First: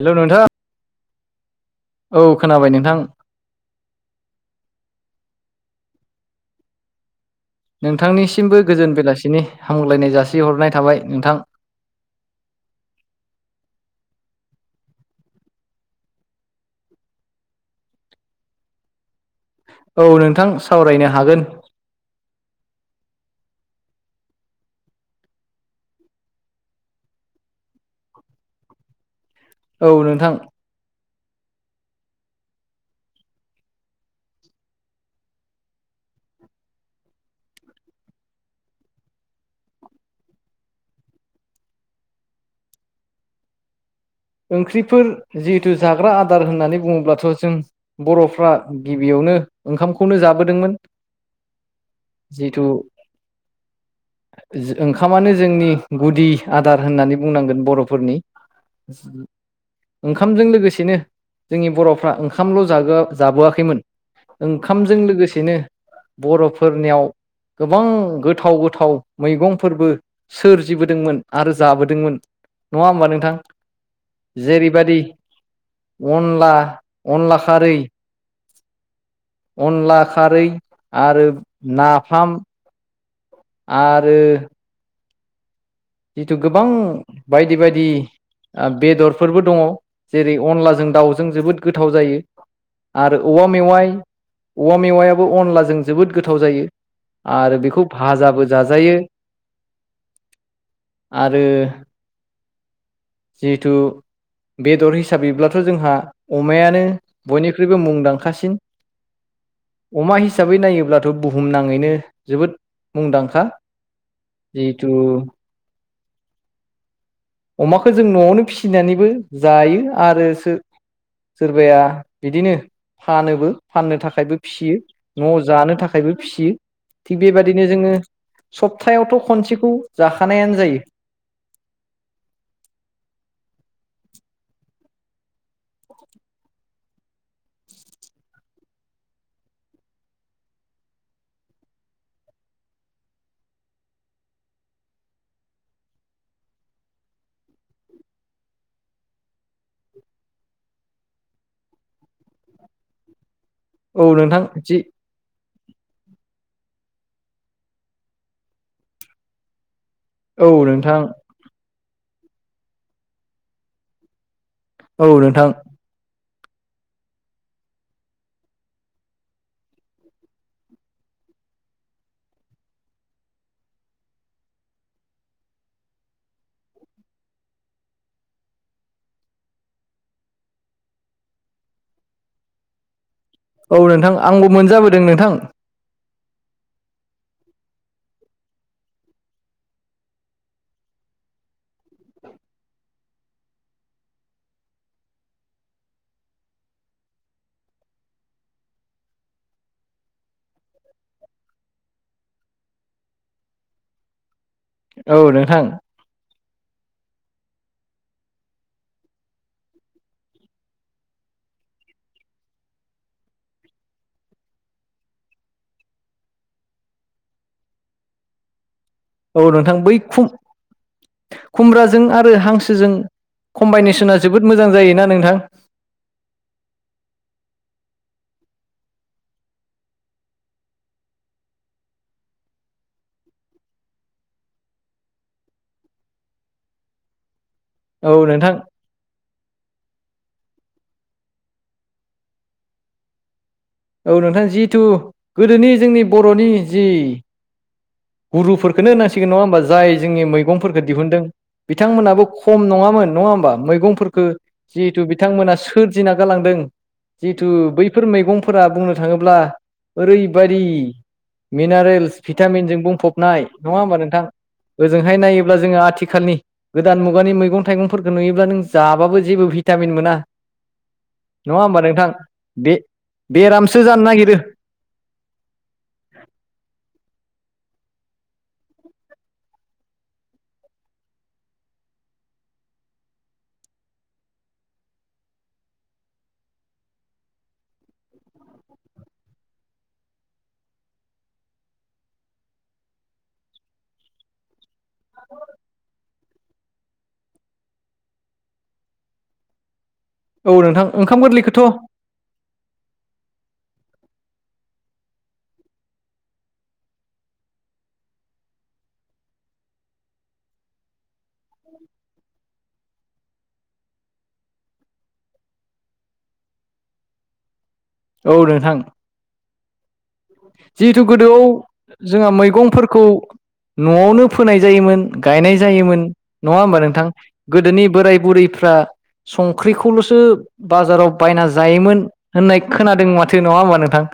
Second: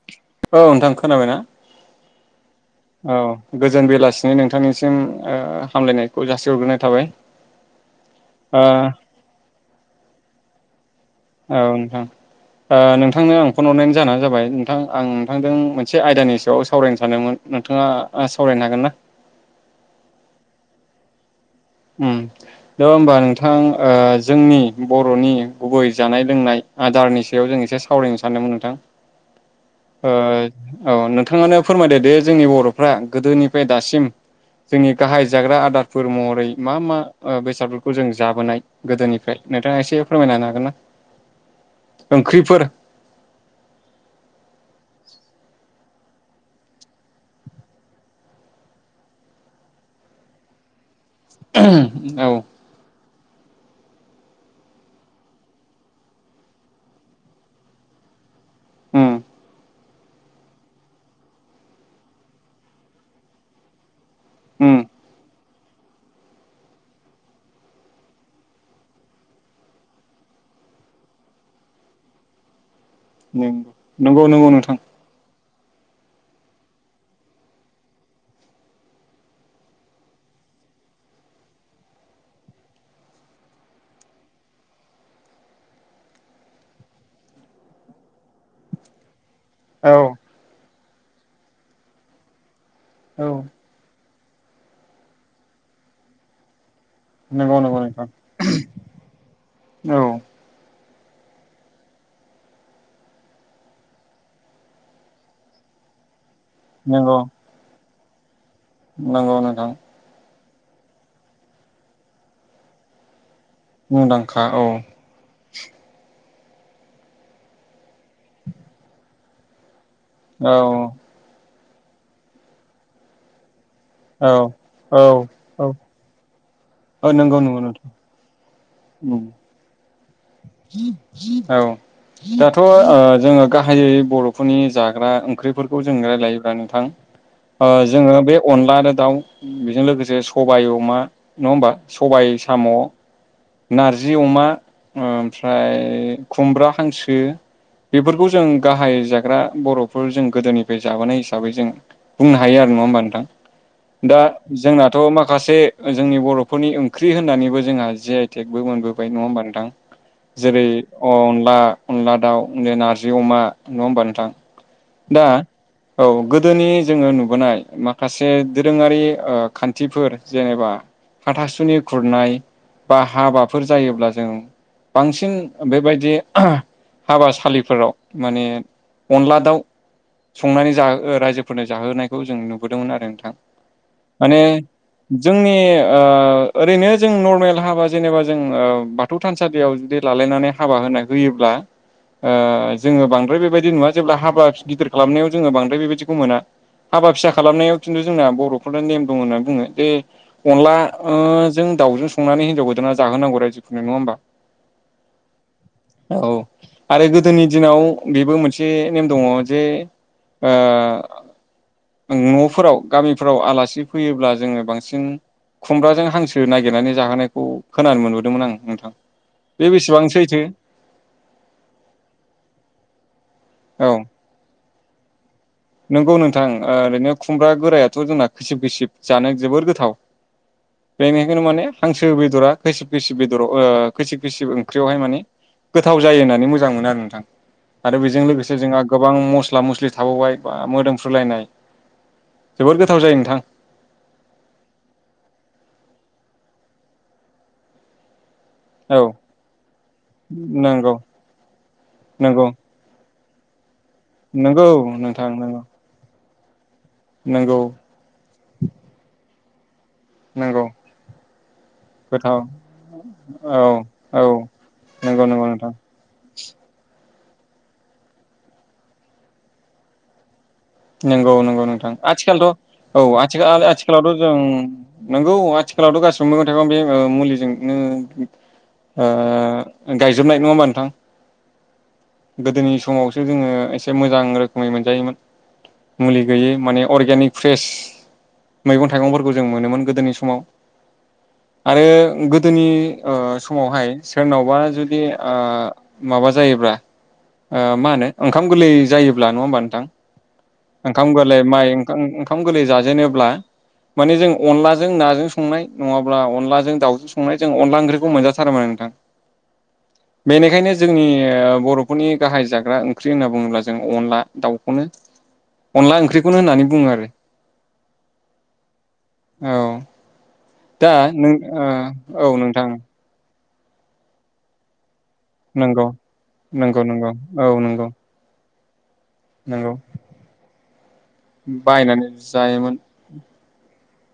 Hello नोंथां औ नोंथां खोनाबायना। औ खोनाबाय नोंथां औ गोजोन बेलासिनि नोंथांनिसिम हामलायनायखौ जासिहरग्रोनाय थाबाय। नोंथांनिसिमबो ओ गोजोन बेलासिनि हामगलायनाय जासिहरनाय थाबाय। नोंथां औ नोंथां नोंथांनो आं फन हरनायनि जाहोनानो जाबाय नोंथां आं नोंथांजों मोनसे आयदानि सायाव सावरायनो सानदोंमोन नोंथाङा सावरायनो हागोन ना। [inaudible] औ नोंथां सावरायनो हागोन। दङ हबा नोंथां जोंनि बर'नि गुबै जानाय लोंनाय आदारनि सायाव जों एसे सावरायनो सानदोंमोन नोंथां औ नोंथां औ नोंथाङानो फोरमायदो दे जोंनि बर'फ्रा गोदोनिफ्राय दासिम जोंनि गाहाय जाग्रा आदारफोर महरै मा मा बेसादफोरखौ जों जाबोनाय गोदोनिफ्राय नोंथाङा एसे फोरमायना हागोन ना ओंख्रिफोर ओंख्रिफोर जिहेथु जाग्रा आदार होननानै बुङोब्लाथ' जों बर'फ्रा गिबियावनो नो ओंखामखौनो जाबोदोंमोन। औ जिहेथु ओंखामानो जोंनि गुदि आदार होननानै बुंनांगोन बर'फोरनि उम ओंखामजों लोगोसेनो जोंनि बर'फ्रा ओंखामल' जआ जाबोआखैमोन उम ओंखामजों लोगोसेनो बर'फोरनियाव गोबां गोथाव गोथाव मैगंफोरबो सोरजिबोदोंमोन आरो जाबोदोंमोन। नङा होमबा नोंथां? नंगौ नंगौ नोंथां। जेरैबायदि अनला अनला खारै अनला खारै आरो नाफाम आरो जिथु गोबां बायदि बायदि बेदर फोरबो दङ औ जेरै अनलाजों दाउजों जोबोद गोथाव जायो। आरो औ औवा मेवाइ औवा मेवायाबो अनला जों जोबोद गोथाव जायो। नंगौ आरो नंगौ बेखौ नोंथां भाजाबो जाजायो। औ आरो जिहेथु बेदर हिसाबैब्लाथ' जोंहा अमायानो नंगौ बयनिख्रुइबो मुं लांसिन नंगौ नोंथां अमा हिसाबै नायोब्ला बुहुमनााङैनो जोबोद मुंदांखा मुंदांखा औ। जिहेथु अमाखौ जों न'आवनो फिसिनानैबो जायो आरो सोर सोर? औ सोरबाया बिदिनो फानोबो। फाननो औ थाखायबो फियो न'आव औ जानो थाखायबो फियो औ थिग नंगौ नंगौ बेबदिनो नोंथां जोङो सप्तायावथ' खनसेखौ जाखानायानो जायो। औ दाथ' जोङो गाहायै बर'फोरनि जाग्रा ओंख्रिफोरखौ जों राय्लायोब्ला नोंथां जोङो बे अनला आरो दाउ बेजों लोगोसे सबायाइ अमा नङा होमबा सबाय साम' नारजि अमा ओमफ्राय खुमब्रा हांसो बेफोरखौ जों गाहाय जाग्रा बर'फोर जों गोदोनिफ्राय जाबोनाय हिसाबै जों बुंनो हायो आरो नङा होमबा नोंथां औ दा नोंथां जि जोंनाथ' माखासे जोंनि बर' फोरनि ओंख्रि होननानैबो जोंहा जिे आइ टेकबो मोनबोबाय नङा होमबा नोंथां। औ जेरै नोंथां अ अनला अनला दाउ नारजि अमा नङा होमबा नोंथां। औ दा नोंथां औ गोद गोदोनि जोङो नुबोनाय माखासे दोरोङारि खान्थिफोर जेनेबा हाथासुनि खुरनाय बा हाबाफोर जायोब्ला जों बांसिन बेबायदि हाबासालिफोराव माने अनला दाउ संनानै जोहो रायजोफोरनो जाहोनायखौ जों नुबोदोंमोन आरो नोंथां औ नोंथां माने आंबो मोनजाबोदों नोंथां जोंनि ओ ओरैनो जों नरमेल हाबा जेनेबा जों ओ बाथौ थानसालियाव जुदि लालायनानै हाबा होनाय होयोब्ला ओ जोङो बांद्राय बेबायदि नुवा जेब्ला हाबा गिदिर खालामनायाव जोङो बांद्राय बेबायदिखौ मोना हाबा फिसा खालामनायाव खिन्थु जोंना बरफोरना नेम दं होननानै बुङो जे अनला ओ जों दाउजों संनानै हिनजाव गोदाना जाहोनांगौ रायजोफोरनो नङा होमबा? औ नोंथां। औ आरो गोदोनि दिनाव बेबो मोनसे नेम दङ जे ओ नफोराव गामिफोराव आलासि फैयोब्ला जोङो बांसिन खुमब्राजों हांसो नागिरनानै जाहोनायखौ खोनानो मोनबोदोंमोन आं नोंथां। औ बे नोंथां बै बेसेबां खुम सैथो खुमब्राजों आरो हांसोजों औ कम्बाइनेसना जोबोद मोजां जायोना नोंथां। नंगौ नोंथां ओरैनो खुमब्रा बोरायाथ' जोंना खैसिब खैसिब जानो जोबोर गोथाव। बेनिखायनो माने हांसो बेदरा खैसिफ खैसिब बेदराव ओ खैसिफ खैसिब ओंख्रियावहाय माने गोथाव जायो होननानै मोजां मोनो आरो नोंथां आरो औ बेजों नोंथां लोगोसे जोंहा गोबां मस्ला मस्लि थाबावबाय बा मोदोमफ्रुलायनाय जोबोद गोथाव जायो नोंथां। औ नोंथां जिहथु गोदोनि जोंनि बर'नि जि गुरुफोरखौनो औ होननांसिगोन नङा होमबा जाय जोंनि मैगंफोरखौ नंगौ दिहुनदों बिथांमोनाबो नंगौ खम नङामोन नङा होम मैगंफोरखौ नंगौ जिहेथु नोंथां बिथांमोना नंगौ सोरजिना गालांदों जिहेथु नंगौ बैफोर मैगंफोरा बुंनो थाङोब्ला ओरैबायदि नंगौ मिनारेल्स गोथाव भिटामिनजों बुंफबनाय औ नङा होमबा नोंथां? औ ओजोंहाय नंगौ नंगौ नायोब्ला नोंथां जोङो आथिखालनि गोदान मु गानि मैगं थाइगंफोरखौ नुयोब्ला नों जाबाबो जेबो भिटामिन मोना। नंगौ नङा नंगौ होमबा नोंथां आथिखालथ' बे औ बेरामसो जानो आथिखालावथ' जों नागिरो नोंगौ आथिलावथ' गासिबो मैगं थाइगं बे ओ मुलि ओ गायजोबनाय नङा होमबा नोंथां? गोदोनि समावसो जोङो एसे मोजां रोखोमै मोनजायोमोन। मुलि होयि माने अर्गेनिक फ्रेस मैगं थाइगंफोरखौ जों मोनोमोन गोदोनि समाव। आरो गोदोनि समावहाय सोरनावबा जुदि दि ओ माबा जायोब्ला ओ मा होनो ओंखाम गोरलै जायोब्ला नङा होमबा नोंथां? औ नोंथां ओंखाम गोरलै गोरलैखौथ' माइ ओंखाम गोरलै जाजेनोब्ला माने जों अनलाजों नाजों संनाय नङाब्ला अनलाजों दाउजों संनाय जों अनला ओंख्रिखौ मोनजाथारोमोन नोंथां। [inaudible] बेनिखायनो जोंनि बर'फोरनि गाहाय जाग्रा ओंख्रि होनना बुङोब्ला जों अनला दाउखौनो अनला ओंख्रिखौनो होननानै बुङो आरो। औ नोंथां। औ दा जिहेथु नों गोदोआव ओ जोंहा औ नोंथां मैगंफोरखौ न'आवनो फोनाय जायोमोन। गायनाय नंगौ जायोमोन नङा होमबा नंगौ नोंथां? नंगौ औ गोदोनि नंगौ बोराय बुरैफ्रा नंगौ संख्रिखौलसो बाजाराव बायना जायोमोन बायनानै होननाय जायोमोन खोनादों माथो नङा नोंथां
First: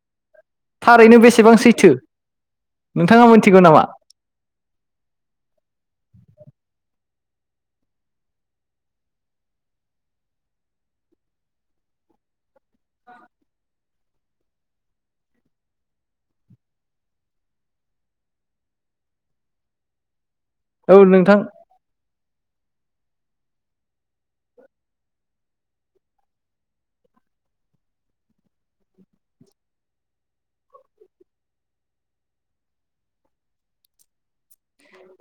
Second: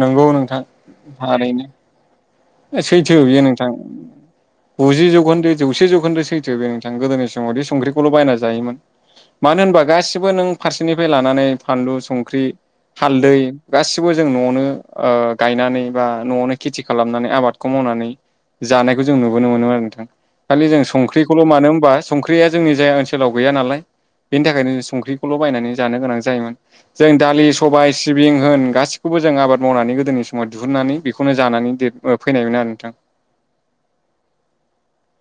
नंगौ नों। थारैनो बेसेबां सैथो। सैथो नोंथाङा बेयो मोनथिगौ नोंथां नामा गुजि जौखोन्दो जौसे जौखोन्दो सैथो बेयो नोंथां गोदोनि। [unintelligible] संख्रिखौल बायना जायोमोन। मानो होनबा गासिबो नों फारसेनिफ्राय लानानै फानलु संख्रि। हालदै गासिबो जों न'आवनो ओ गायनानै बा न'आवनो खेथि खालामनानै आबादखौ मावनानै जानायखौ जों नुबोनो मोनोम आरो नोंथां। खालि जों औ नोंथां संख्रिखौल' मानो होनबा संख्रिया जोंनि जायहा ओनसोलाव गैया नालाय बेनि थाखायनो संख्रिखौल' बायनानै जानो गोनां जायोमोन जों दालि सबाय सिबिं होन गासिखौबो खौबो जों आबाद मावनानै गोदोनि समाव दिहुननानै बेखौनो जानानै देर फैनायमोन आरो नोंथां।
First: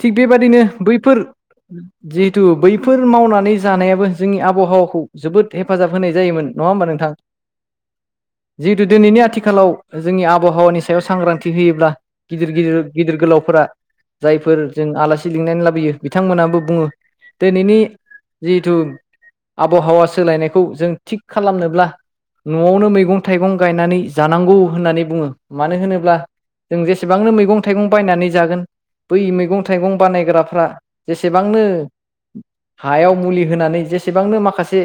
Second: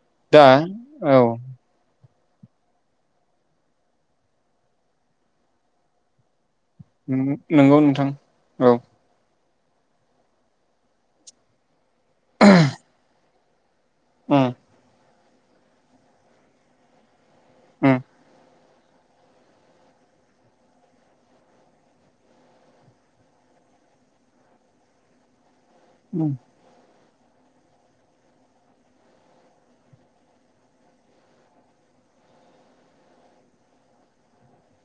थिग दा बेबादिनो बैफोर औ जिहेतु बैफोर मावनानै जानायाबो जोंनि आबहावाखौ जोबोद हेफाजाब होनाय जायोमोन। नङा होमबा नोंथां नंगौ नोंथां औ जिहेथु दिनैनि आथि आथिखालाव जोंनि आबहावानि सायाव सांग्रांथि होयोब्ला गिदिर गिदिर गिदिर गोलावफोरा जायफोर जों आलासि लिंनानै लाबोयो बिथांमोनाबो बुङो दिनैनि उम जि जिथु आबहावा सोलायनायखौ जों थिग खालामनोब्ला न'आवनो मैगं थाइगं गायनानै जानांगौ होननानै बुङो मानो होनोब्ला उम जों जेसेबांनो मैगं थाइगं बायनानै जागोन बै मैगं थाइगं बानायग्राफ्रा जेसेबांनो हायाव मुलि होनानै जेसेबांनो माखासे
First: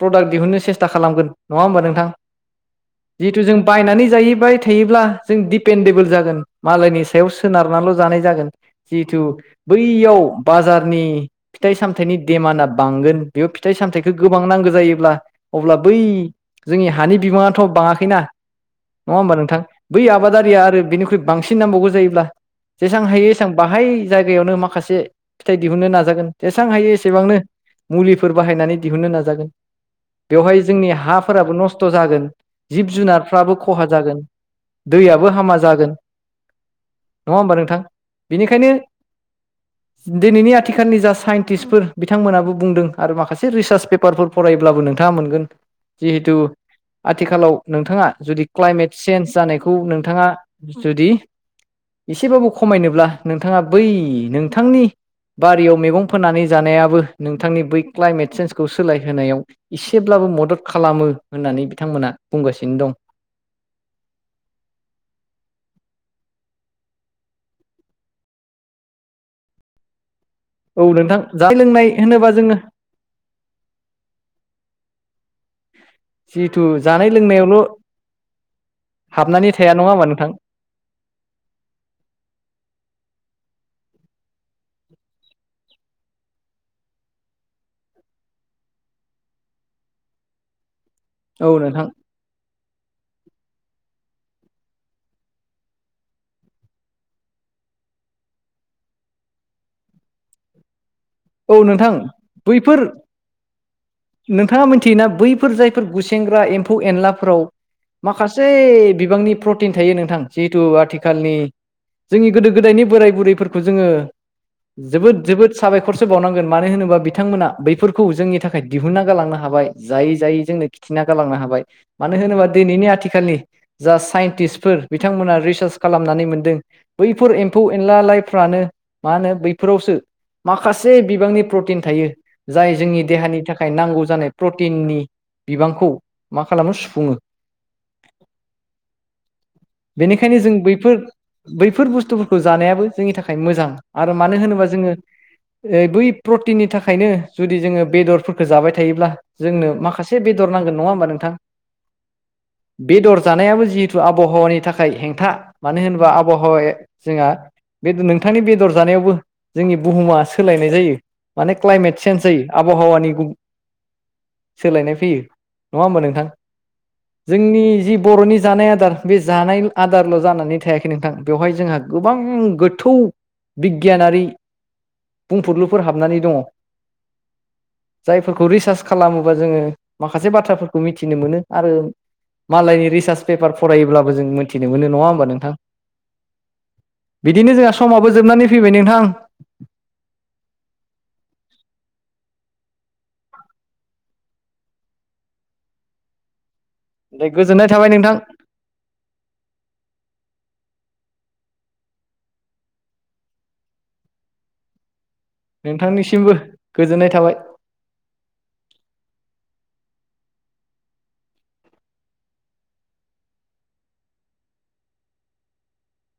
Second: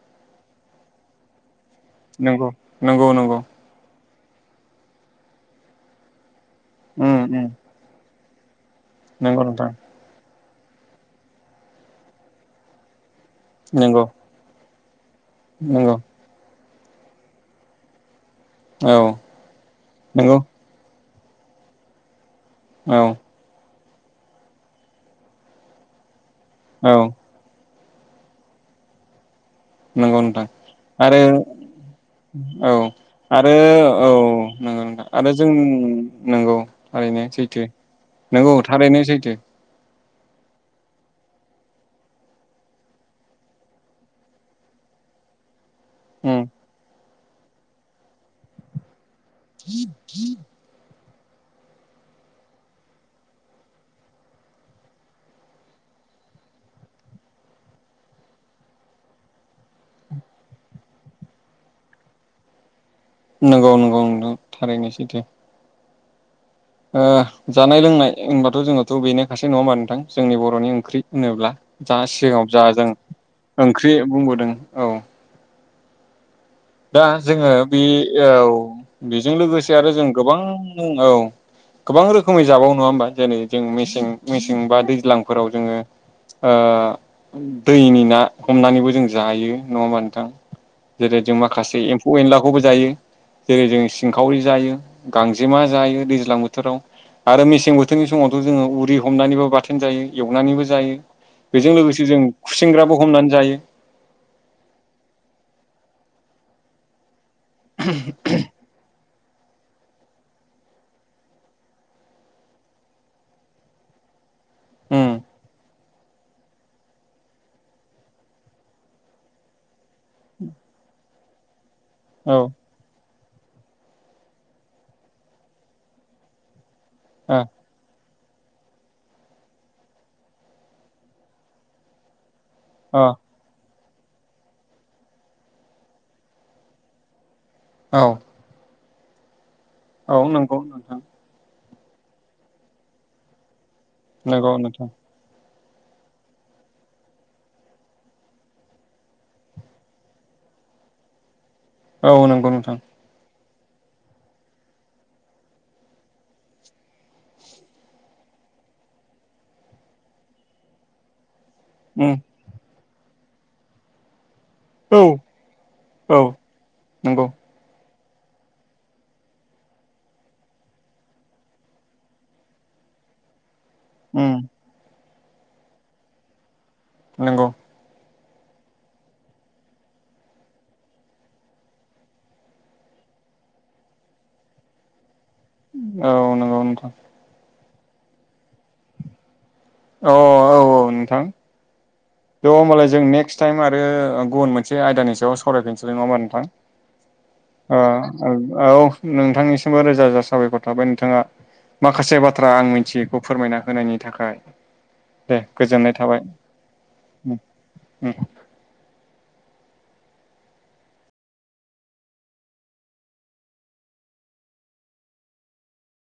प्रडाक्ट दिहुननो सेस्था खालामगोन नङा होमबा नोंथां नंगौ नंगौ नंगौ जिथु जों बायनानै जाहैबाय थायोब्ला जों दिपेडेबोल जागोन मालायनि उम सायाव उम सोनारनानैल' जानाय जागोन जिहेथु नंगौ नोंथां बैयाव बाजारनि फिथाइ सामथाइनि देमानआ बांगोन बेयाव फिथाइ नंगौ सामथायाइखौ गोबां नांगौ जायोब्ला अब्ला नंगौ बै जोंनि हानि बिबाङाथ' बाङाखैना औ नङा होमबा नोंथां बै नंगौ आबादारिया आरो बेनिख्रुइ बांसिन नांबावगौ जायोब्ला औ जेसां हायो एसबां बाहाय जायगायावनो माखासे फिथाइ दिहुननो नाजागोन जेसबां हायो औ एसेबांनो मुलिफोर बाहायनानै दिहुननो नाजागोन नंगौ नोंथां बेवहाय जोंनि आरो हाफोराबो नस्थ' जागोन औ जिब आरो जुनारफ्राबो खहा औ जागोन नंगौ नोंथा दैयाबो आरो जों हामा जागोन नंगौ ओरैनो नङा होमबा सैथो नोंथां नंगौ बेनिखायनो थारैनो सैथो दिनैनि आथिखालनि जा साइन्टिस्टफोर बिथांमोनाबो बुंदों आरो माखासे रिसार्च पेपारफोर फरायब्लाबो नोंथाङा मोनगेन जिहेटु उम आथिखालाव नोंथाङा जु काइमेट चेन्ज जानायखौ नोंथाङा जुदि एसेबाबो खमायनोब्ला नोंथाङा बै नोंथांनि बारियाव मैगं फोननानै जानायाबो नोंथांनि बै क्लाइमेट सेेन्जखौ सोलायहोनायाव एसेब्लाबो मदद खालामो होननानै बिथांमोना बुंगासिनो दं नंगौ नंगौ नों थारैनोसै दो जानाय लोंनाय होनबाथ' जोंनथ' बेनो खाासो नङा होनोमबा नोंथां जोंनि बर'नि औ ओंख्रि नोंथां होनोब्ला जानाय लोंनाय जा होनोबा सिगाङाव जोङो जा जों ओंख्रि बुंबोदों औ जिहेथु दा जानाय जोङो लोंनायावल' बे औ बेजों हाबनानै लोगोसे थाया आरो नङा होमबा जों नोंथां गोबां औ गोबां रोखोमै जाबावो नङा होमबा जेरै जों मेसें मेसें बा दैज्लांफोराव जोङो दैनि ना हमनानैबो जों जायो नङा होमबा नोंथां जेरै जों औ माखासे नोंथां एम्फौ एनलाखौबो जायो जेरै जों सिंखावरि जायो गांजेमा जायो दैज्लां बोथोराव आरो मेसें बोथोरनि समावथ' जोङो उरि हमनानैबो बाथोन जायो एवनानैबो जायो औ बेजों नोंथां लोगोसे जों बैफोर खुसेंग्राबो हमनानै जायो नोंथाङा मिथियोना बैफोर जाय गुसेग्रा एम्फौ एनलाफोराव मासे बिबांनि प्रटिन थायो नोंथां जिहेतु आथिखालनि जोंनि गोदो गोदायनि बोराय बुरैफोरखौ जोङो उम जोबोद जोबोद साबायखर बावनांगोन मानो होनोबा बिथांमोना बैफोरखौ जोंनि थाखाय दिहुनना गालांनो हाबाय जायै जायै जोंनो खिथिना गालांनो हाबाय मानो औ होनोबा दिनैनि आथिखाल आथिखालनि जा साइन्टिस्फोर बिथांमोना रिसार्च खालामनानै मोनदों बैफोर ओ एम्फौ एनला लाइफ्रानो मा होनो बैफोरावसो माखासे माखासे बिबांनि प्रटिन थायो जाय जोंनि अ देहानि थाखाय थाखाय नांगौ जानाय प्रटिननि बिबांखौ मा खालामनो सुफुङो औ। औ बेनिखायनो जों नंगौ बैफोर नोंथां बैफोर बुस्थुफोरखौ जानायाबो जोंनि थाखाय मोजां आरो मानो नंगौ होनोबा नोंथां जोङो बै प्रटिननि थाखायनो जुदि जोङो बेदरफोरखौ जाबाय थायोब्ला जोंनो माखासे बेदर ना नांगोनङा होमा नोंथां? औ नंगौ नोंथां। बेदर जानायाबो जिहेथु आबहावानि थाखाय हेंथा मानो होनोबा आबहावाया जोंहा बे नोंथांनि बेदर जानायावबो जोंनि बुहुमा सोलायनाय जायो माने क्लाइमेट उम चेन्ज जायो आबहावानि सोलायनाय औ फैयो नङा होमबा औ नोंथां नंगौ जोंनि जि बर'नि जानाय आदार बे जानाय आदारल' जानानै थायाखै नोंथां बेवहाय जोंहा गोबां गोथौ बिगियानारि उम बुंफोरलुफोर हाबनानै दङ। नंगौ। जायफोरखौ रिसार्च खालामोबा जोङो माखासे बाथ्राफोरखौ मिथिनो मोनो आरो मालायनि रिसार्च पेपार फरायोब्लाबो जों मिथिनो मोन नङा होनोमबा नों? औ नंगौ नोंथां। जोंहा समाबो जोबनानै फैबाय नोंथां। औ औ औ नोंथां। ज' होमबालाय जों नेक्स्ट टाइम आरो गुबुन मोनसे आयदानि सायाव सावरायफिनसै नङा होमबा नोंथां? गोजोननाय थाबाय नोंथां ओ औ नोंथांनिसिमबो रोजा रोजा साबायखर थाबाय नोंथाङा माखासे बाथ्रा आं मिथियैखौ फोरमायना होनायनि थाखाय दे गोजोननाय थाबाय। नोंथांनिसिमबो गोजोननाय थाबाय।